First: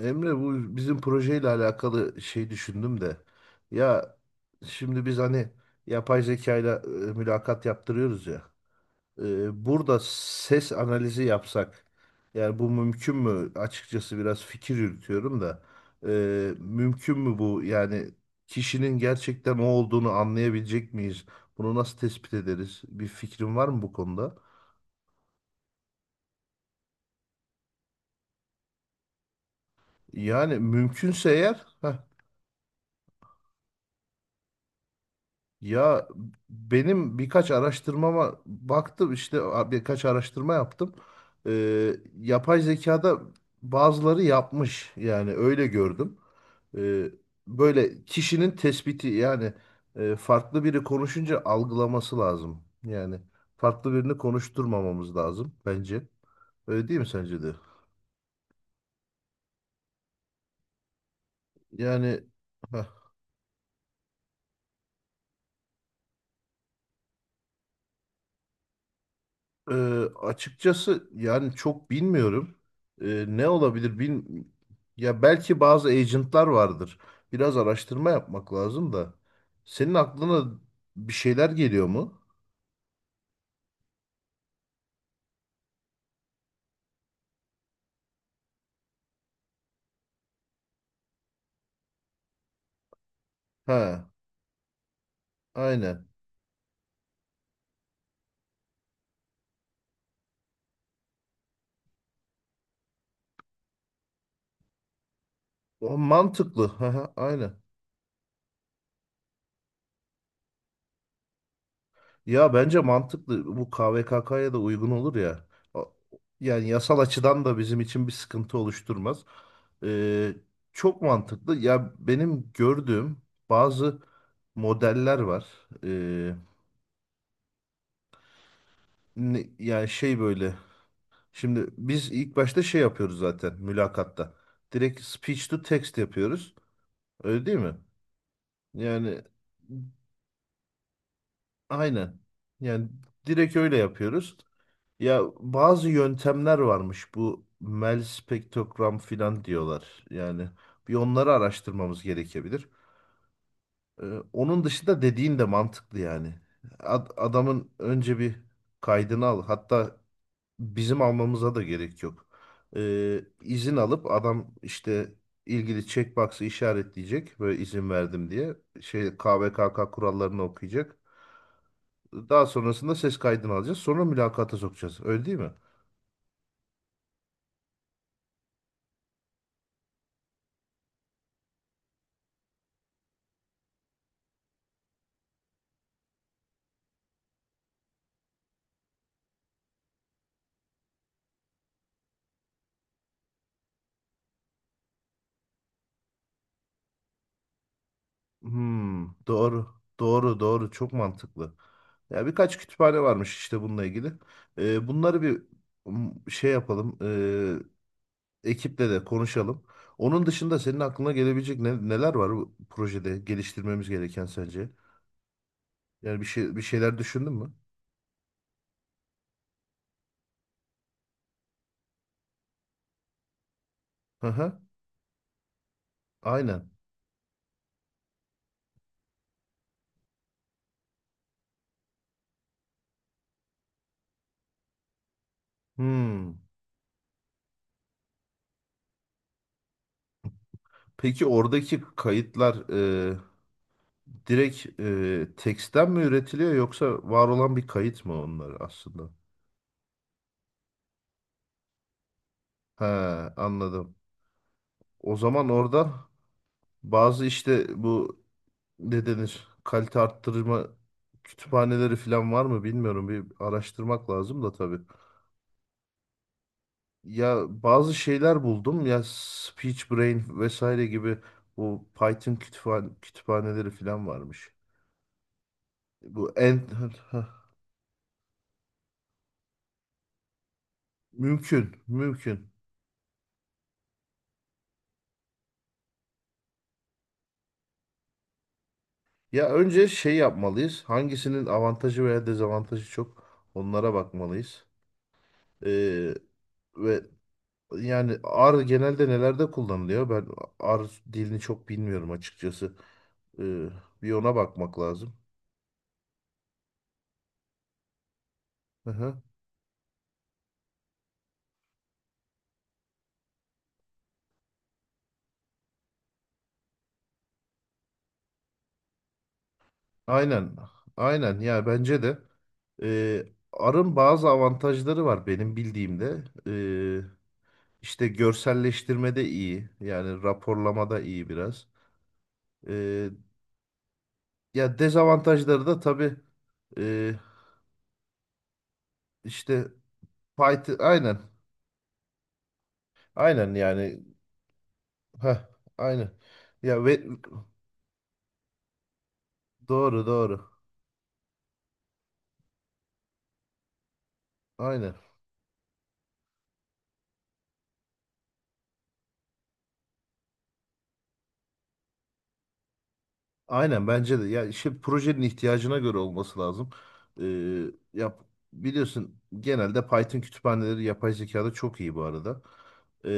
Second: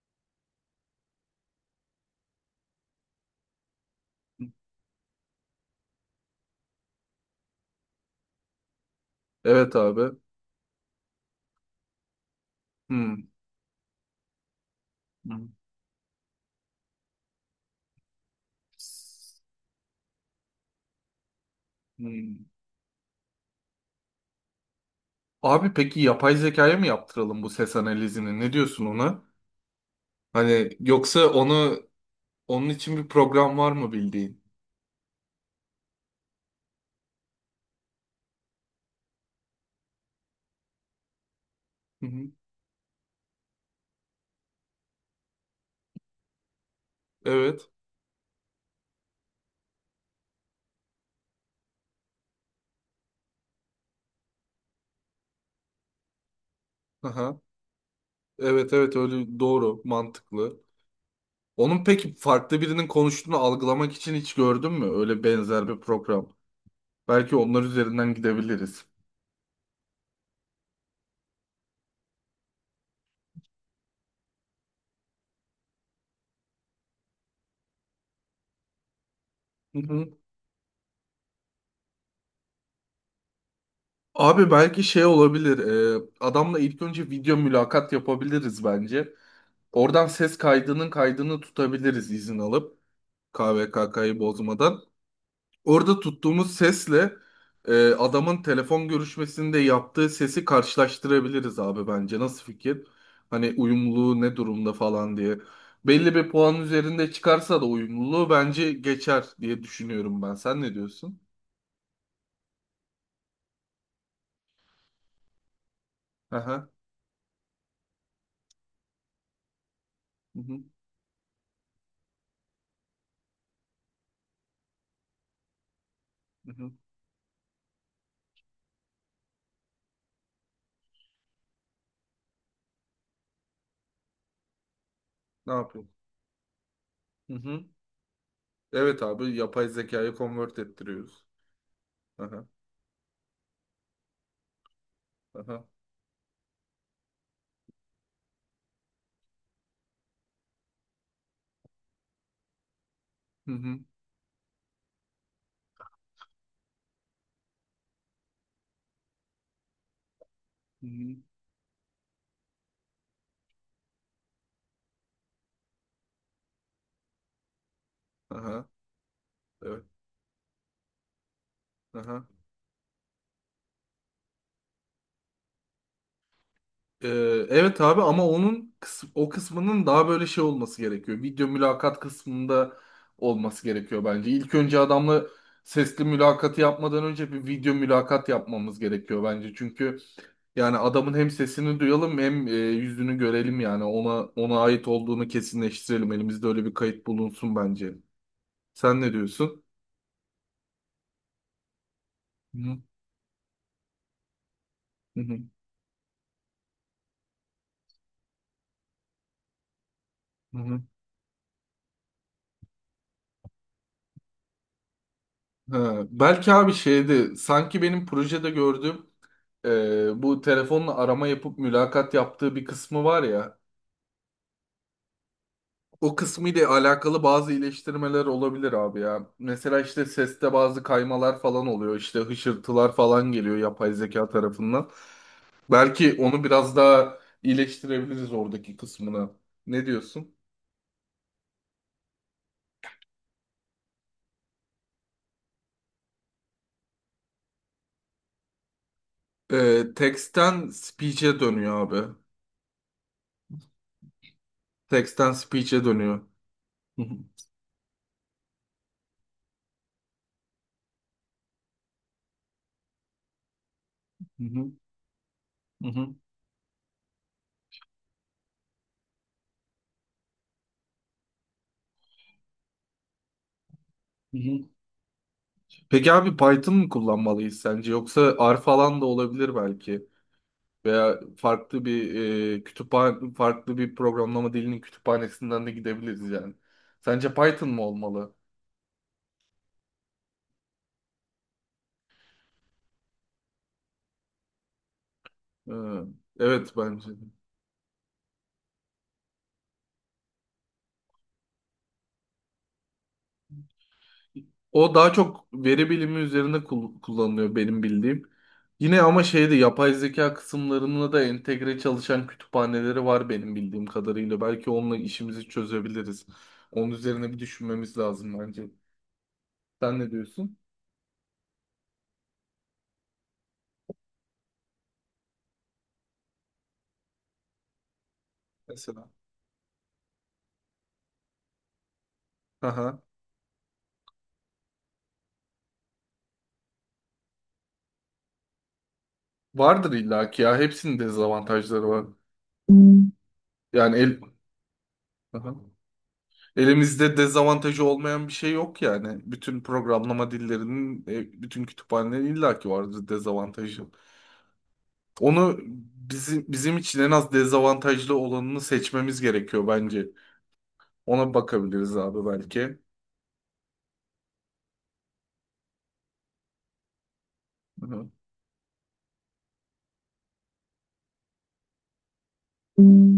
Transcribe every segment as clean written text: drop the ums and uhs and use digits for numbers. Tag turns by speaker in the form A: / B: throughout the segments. A: Emre, bu bizim projeyle alakalı şey düşündüm de. Ya şimdi biz hani yapay zekayla mülakat yaptırıyoruz ya.
B: Evet
A: Burada
B: abi.
A: ses analizi yapsak. Yani bu mümkün
B: Hmm.
A: mü? Açıkçası biraz fikir yürütüyorum
B: Hmm.
A: da. Mümkün mü bu? Yani kişinin gerçekten o olduğunu anlayabilecek miyiz? Bunu nasıl tespit
B: Hmm.
A: ederiz? Bir fikrin var mı bu konuda?
B: Abi peki yapay zekaya mı yaptıralım bu ses analizini? Ne diyorsun ona?
A: Yani
B: Hani
A: mümkünse
B: yoksa
A: eğer.
B: onu onun için bir program var mı bildiğin?
A: Ya benim birkaç araştırmama baktım işte birkaç araştırma yaptım.
B: Hı hı.
A: Yapay zekada bazıları yapmış, yani öyle gördüm. Ee,
B: Evet.
A: Böyle kişinin tespiti, yani farklı biri konuşunca algılaması lazım. Yani farklı birini konuşturmamamız lazım bence. Öyle değil mi
B: Aha.
A: sence de?
B: Evet evet, öyle, doğru, mantıklı. Onun peki
A: Yani
B: farklı
A: heh.
B: birinin konuştuğunu algılamak için hiç gördün mü? Öyle benzer bir program. Belki onlar üzerinden gidebiliriz.
A: Ee, Açıkçası yani çok bilmiyorum. Ne olabilir bil ya belki bazı agentlar vardır. Biraz araştırma yapmak lazım da. Senin aklına bir şeyler geliyor mu?
B: Abi belki şey olabilir. Adamla ilk önce video mülakat yapabiliriz bence. Oradan ses kaydının kaydını tutabiliriz, izin alıp
A: Ha,
B: KVKK'yı bozmadan. Orada
A: aynen.
B: tuttuğumuz sesle adamın telefon görüşmesinde yaptığı sesi karşılaştırabiliriz abi bence. Nasıl fikir? Hani uyumluluğu ne durumda falan diye.
A: O
B: Belli bir puan
A: mantıklı. Ha
B: üzerinde
A: hı, aynen.
B: çıkarsa da uyumluluğu bence geçer diye düşünüyorum ben. Sen ne diyorsun?
A: Ya bence mantıklı, bu KVKK'ya da uygun olur ya. O- Yani
B: Aha.
A: yasal açıdan da bizim için bir sıkıntı oluşturmaz. Ee,
B: Hı hı.
A: Çok mantıklı. Ya benim gördüğüm bazı modeller var. Ee,
B: Hı hı.
A: Yani şey böyle. Şimdi biz ilk başta şey yapıyoruz zaten mülakatta. Direkt speech
B: Ne
A: to
B: yapıyorsun?
A: text yapıyoruz. Öyle değil mi?
B: Evet
A: Yani
B: abi, yapay zekayı convert ettiriyoruz.
A: aynen.
B: Aha,
A: Yani direkt öyle yapıyoruz. Ya
B: aha.
A: bazı yöntemler varmış, bu Mel spektrogram filan diyorlar. Yani bir onları araştırmamız gerekebilir.
B: Hı hı,
A: Ee, Onun dışında dediğin de mantıklı yani. Adamın önce bir kaydını al. Hatta
B: hı
A: bizim
B: hı.
A: almamıza da gerek yok. İzin alıp adam işte ilgili checkbox'ı işaretleyecek, böyle izin verdim diye.
B: Aha,
A: Şey,
B: evet.
A: KVKK kurallarını okuyacak.
B: Aha.
A: Daha sonrasında ses kaydını alacağız. Sonra mülakata sokacağız. Öyle değil mi?
B: Ee, evet abi, ama onun o kısmının daha böyle şey olması gerekiyor. Video mülakat kısmında olması gerekiyor bence. İlk önce adamla sesli mülakatı yapmadan önce bir video mülakat yapmamız gerekiyor bence. Çünkü yani adamın hem sesini duyalım, hem yüzünü görelim, yani ona ait olduğunu kesinleştirelim. Elimizde öyle bir kayıt bulunsun bence. Sen
A: Hmm,
B: ne diyorsun?
A: doğru. Doğru, doğru. Çok mantıklı. Ya birkaç
B: Hı
A: kütüphane varmış işte bununla ilgili. Bunları
B: hı.
A: bir şey yapalım. Ekiple de konuşalım. Onun dışında
B: Hı
A: senin
B: hı.
A: aklına gelebilecek neler var bu projede geliştirmemiz gereken sence?
B: Ha,
A: Yani
B: belki
A: bir
B: abi
A: şeyler düşündün
B: şeydi,
A: mü?
B: sanki benim projede gördüğüm, bu telefonla arama yapıp mülakat yaptığı bir kısmı var ya,
A: Hı hı.
B: o kısmı ile
A: Aynen.
B: alakalı bazı iyileştirmeler olabilir abi ya. Mesela işte seste bazı kaymalar falan oluyor, işte hışırtılar falan geliyor yapay zeka tarafından. Belki
A: Hmm.
B: onu biraz daha iyileştirebiliriz, oradaki kısmına. Ne diyorsun?
A: Peki oradaki kayıtlar direkt teksten mi üretiliyor, yoksa var olan bir kayıt mı onlar aslında?
B: Text'ten speech'e dönüyor abi.
A: He, anladım. O
B: Text'ten
A: zaman
B: speech'e
A: orada
B: dönüyor. Hı hı.
A: bazı işte bu ne denir kalite arttırma kütüphaneleri falan var mı bilmiyorum. Bir araştırmak lazım
B: Hı
A: da
B: hı.
A: tabii.
B: Hı hı.
A: Ya bazı şeyler buldum ya, Speech Brain vesaire gibi bu Python kütüphaneleri falan
B: Hı
A: varmış.
B: hı. Peki
A: Bu
B: abi,
A: en
B: Python mı kullanmalıyız sence? Yoksa R falan da olabilir belki. Veya
A: mümkün,
B: farklı bir
A: mümkün.
B: kütüphane, farklı bir programlama dilinin kütüphanesinden de gidebiliriz yani. Sence Python mı olmalı?
A: Ya önce şey yapmalıyız. Hangisinin avantajı veya dezavantajı çok, onlara bakmalıyız.
B: Ee,
A: Ee,
B: evet
A: ve
B: bence. De.
A: Yani R genelde nelerde kullanılıyor? Ben R dilini çok bilmiyorum açıkçası. Ee, Bir ona bakmak
B: O daha
A: lazım.
B: çok veri bilimi üzerinde kullanılıyor benim bildiğim.
A: Hı
B: Yine
A: hı.
B: ama şeyde yapay zeka kısımlarına da entegre çalışan kütüphaneleri var benim bildiğim kadarıyla. Belki onunla işimizi çözebiliriz. Onun üzerine bir düşünmemiz lazım bence. Sen ne
A: Aynen.
B: diyorsun?
A: Aynen. Ya bence de e, R'ın bazı avantajları var benim bildiğimde. İşte
B: Mesela.
A: görselleştirmede iyi. Yani raporlamada iyi biraz.
B: Aha.
A: Ee, Ya dezavantajları da tabii e, işte
B: Vardır illaki ya.
A: Python,
B: Hepsinin
A: aynen.
B: dezavantajları var.
A: Aynen
B: Yani
A: yani.
B: el,
A: Heh,
B: aha.
A: aynen. Ya ve
B: Elimizde dezavantajı olmayan bir şey yok yani. Bütün
A: doğru,
B: programlama
A: doğru.
B: dillerinin, bütün kütüphanelerin illaki vardır dezavantajı.
A: Aynen.
B: Onu bizim için en az dezavantajlı olanını seçmemiz gerekiyor bence. Ona bakabiliriz abi belki.
A: Aynen bence de. Ya işte projenin ihtiyacına göre olması lazım. Ee,
B: Aha.
A: yap biliyorsun genelde Python kütüphaneleri yapay zekada çok iyi bu arada. Ee,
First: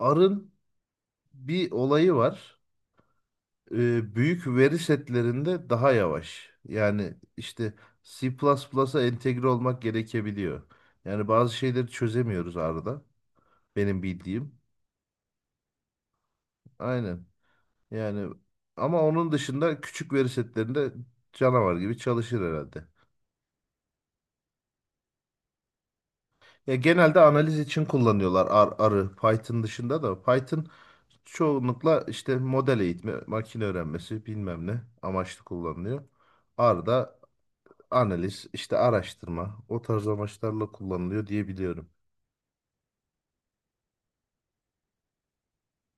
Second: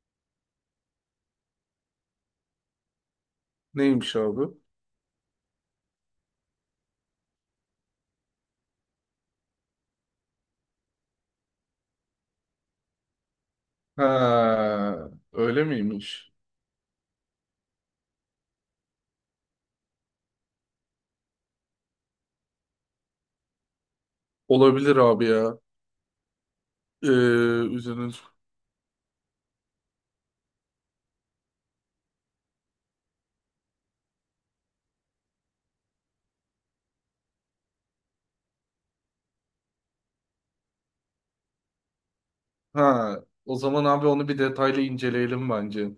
A: R'ın bir olayı var.
B: Neymiş
A: Büyük
B: abi?
A: veri setlerinde daha yavaş. Yani işte C plus plusa entegre olmak gerekebiliyor. Yani bazı şeyleri çözemiyoruz R'da. Benim bildiğim.
B: Ha, öyle miymiş?
A: Aynen. Yani ama onun dışında küçük veri setlerinde canavar gibi çalışır herhalde.
B: Olabilir abi ya.
A: Ya
B: Ee,
A: genelde analiz için
B: üzerine
A: kullanıyorlar R'ı Python dışında da. Python çoğunlukla işte model eğitimi, makine öğrenmesi bilmem ne amaçlı kullanılıyor. R da analiz, işte araştırma o tarz amaçlarla kullanılıyor diye biliyorum.
B: Ha, o zaman abi onu bir detaylı inceleyelim bence.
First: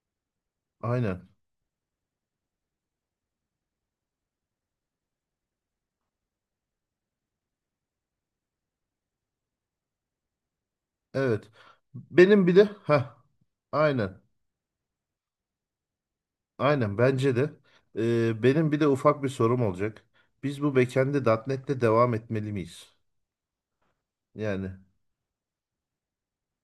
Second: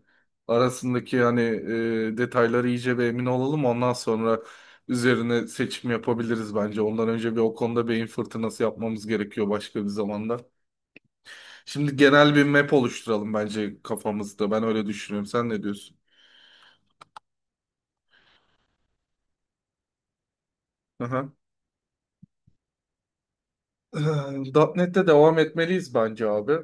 B: Arasındaki
A: Aynen.
B: hani detayları iyice bir emin olalım. Ondan sonra üzerine seçim yapabiliriz bence. Ondan önce bir o konuda beyin fırtınası yapmamız gerekiyor, başka bir zamanda.
A: Evet.
B: Şimdi genel bir
A: Benim bir de
B: map
A: ha
B: oluşturalım bence
A: aynen.
B: kafamızda. Ben öyle düşünüyorum. Sen ne diyorsun?
A: Aynen bence de. Benim bir de ufak bir sorum olacak. Biz bu backend'e
B: Aha.
A: .NET'le devam etmeli miyiz? Yani
B: .nokta .NET'te devam etmeliyiz bence abi.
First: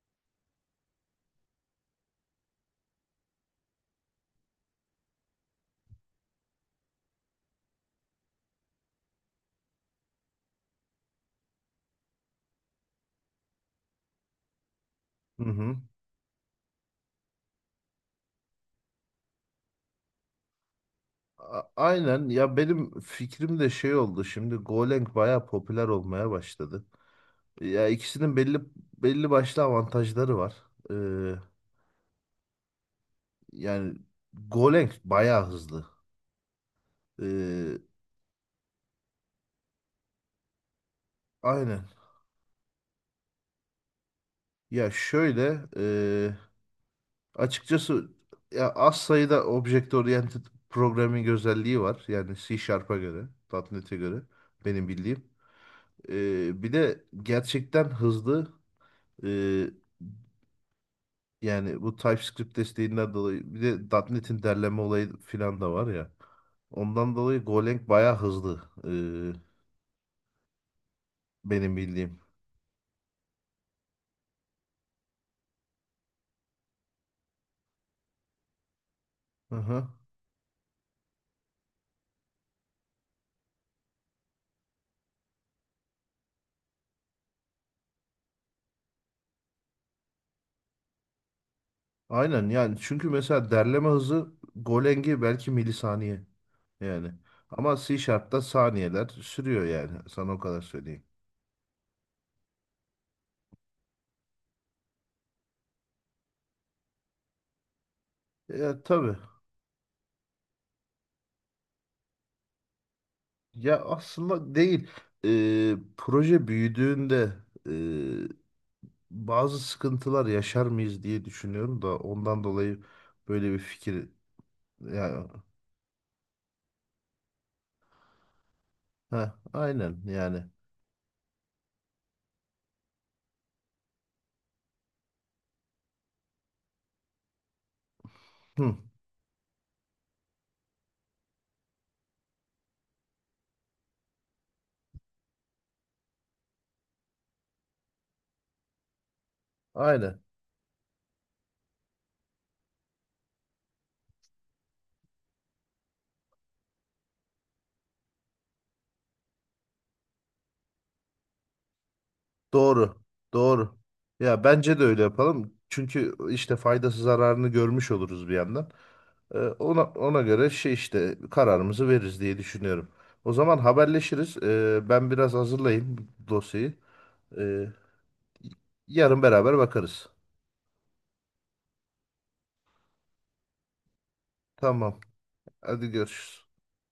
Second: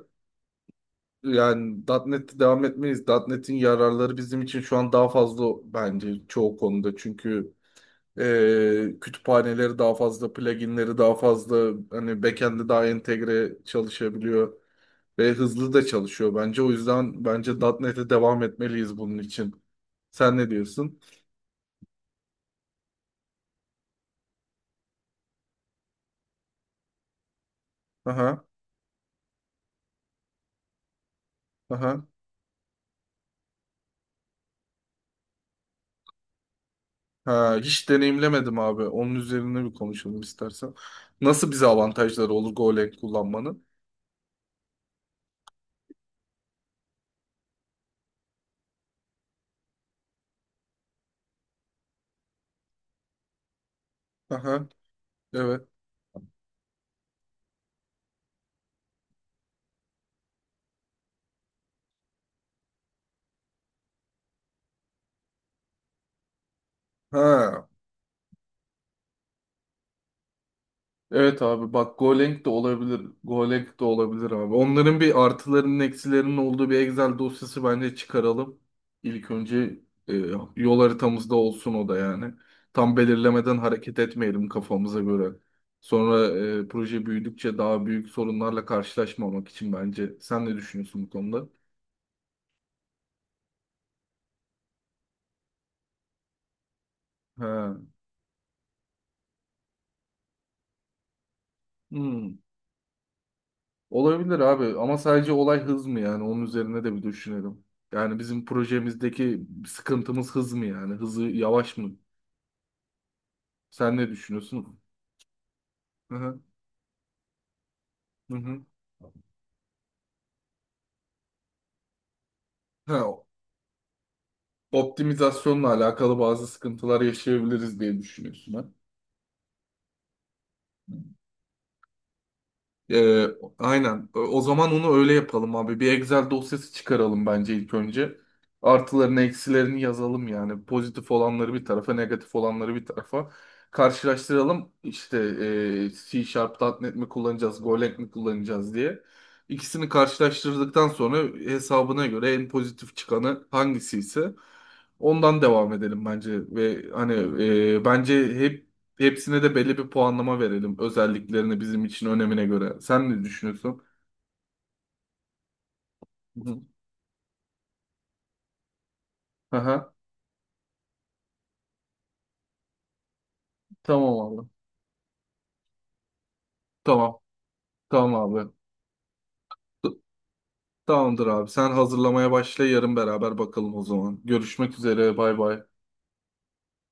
B: Yani .nokta .NET'te devam etmeliyiz. .nokta .NET'in yararları bizim için şu an daha fazla bence çoğu konuda. Çünkü kütüphaneleri daha fazla, pluginleri daha fazla, hani backend'i daha entegre çalışabiliyor ve
A: hı
B: hızlı
A: hı.
B: da çalışıyor bence. O yüzden bence .nokta .NET'e devam etmeliyiz bunun için. Sen ne diyorsun?
A: Aynen, ya benim fikrim de şey oldu, şimdi Golang bayağı popüler olmaya başladı. Ya ikisinin
B: Aha,
A: belli başlı avantajları var. Ee,
B: aha.
A: Yani Golang bayağı hızlı.
B: Ha,
A: Ee,
B: hiç deneyimlemedim abi. Onun üzerine bir konuşalım istersen. Nasıl bize
A: aynen.
B: avantajları olur Golang kullanmanın?
A: Ya şöyle açıkçası ya az sayıda object oriented programming özelliği var. Yani C Sharp'a göre, .nokta .NET'e göre
B: Aha,
A: benim bildiğim.
B: evet.
A: Bir de gerçekten hızlı. Ee, Yani bu TypeScript desteğinden dolayı bir de .nokta .NET'in derleme olayı filan da var ya. Ondan dolayı
B: Ha.
A: Golang bayağı hızlı,
B: Evet abi
A: benim
B: bak,
A: bildiğim.
B: Golang de olabilir. Golang de olabilir abi. Onların bir artılarının, eksilerinin olduğu bir Excel dosyası bence çıkaralım. İlk
A: Hı
B: önce
A: hı.
B: e, yol haritamızda olsun o da yani. Tam belirlemeden hareket etmeyelim kafamıza göre. Sonra proje büyüdükçe daha büyük sorunlarla karşılaşmamak için bence. Sen ne düşünüyorsun bu konuda?
A: Aynen yani, çünkü mesela derleme hızı Golang'i belki milisaniye yani. Ama
B: He.
A: C Sharp'ta saniyeler sürüyor, yani sana o kadar söyleyeyim.
B: Hmm. Olabilir abi, ama sadece olay hız mı yani, onun üzerine de bir düşünelim. Yani bizim
A: Ya tabii.
B: projemizdeki sıkıntımız hız mı, yani hızı yavaş mı?
A: Ya
B: Sen ne
A: aslında
B: düşünüyorsun?
A: değil.
B: Hı hı.
A: Proje büyüdüğünde
B: Hı hı.
A: bazı sıkıntılar yaşar mıyız diye düşünüyorum da, ondan dolayı
B: Ha,
A: böyle bir fikir, ya
B: optimizasyonla alakalı bazı sıkıntılar yaşayabiliriz diye düşünüyorsun ha.
A: ha aynen yani.
B: Ee, aynen. O zaman onu öyle yapalım abi. Bir Excel dosyası çıkaralım bence ilk önce.
A: Hı,
B: Artılarını, eksilerini yazalım yani. Pozitif olanları bir tarafa, negatif olanları bir tarafa. Karşılaştıralım. İşte C Sharp, nokta .NET mi kullanacağız, Golang mi kullanacağız diye. İkisini
A: aynen.
B: karşılaştırdıktan sonra hesabına göre en pozitif çıkanı hangisi ise ondan devam edelim bence. Ve hani, bence hepsine de belli bir puanlama verelim, özelliklerini bizim için önemine göre.
A: Doğru.
B: Sen ne
A: Doğru.
B: düşünüyorsun?
A: Ya bence de öyle yapalım. Çünkü
B: Hı
A: işte
B: hı.
A: faydası zararını görmüş oluruz bir yandan. Ona
B: Aha,
A: ona göre şey işte kararımızı veririz diye düşünüyorum. O zaman
B: tamam
A: haberleşiriz.
B: abi.
A: Ben biraz hazırlayayım dosyayı.
B: Tamam.
A: Ee,
B: Tamam abi.
A: Yarın beraber
B: T-
A: bakarız.
B: Tamamdır abi. Sen hazırlamaya başla, yarın beraber bakalım o zaman. Görüşmek
A: Tamam.
B: üzere. Bay bay.
A: Hadi görüşürüz.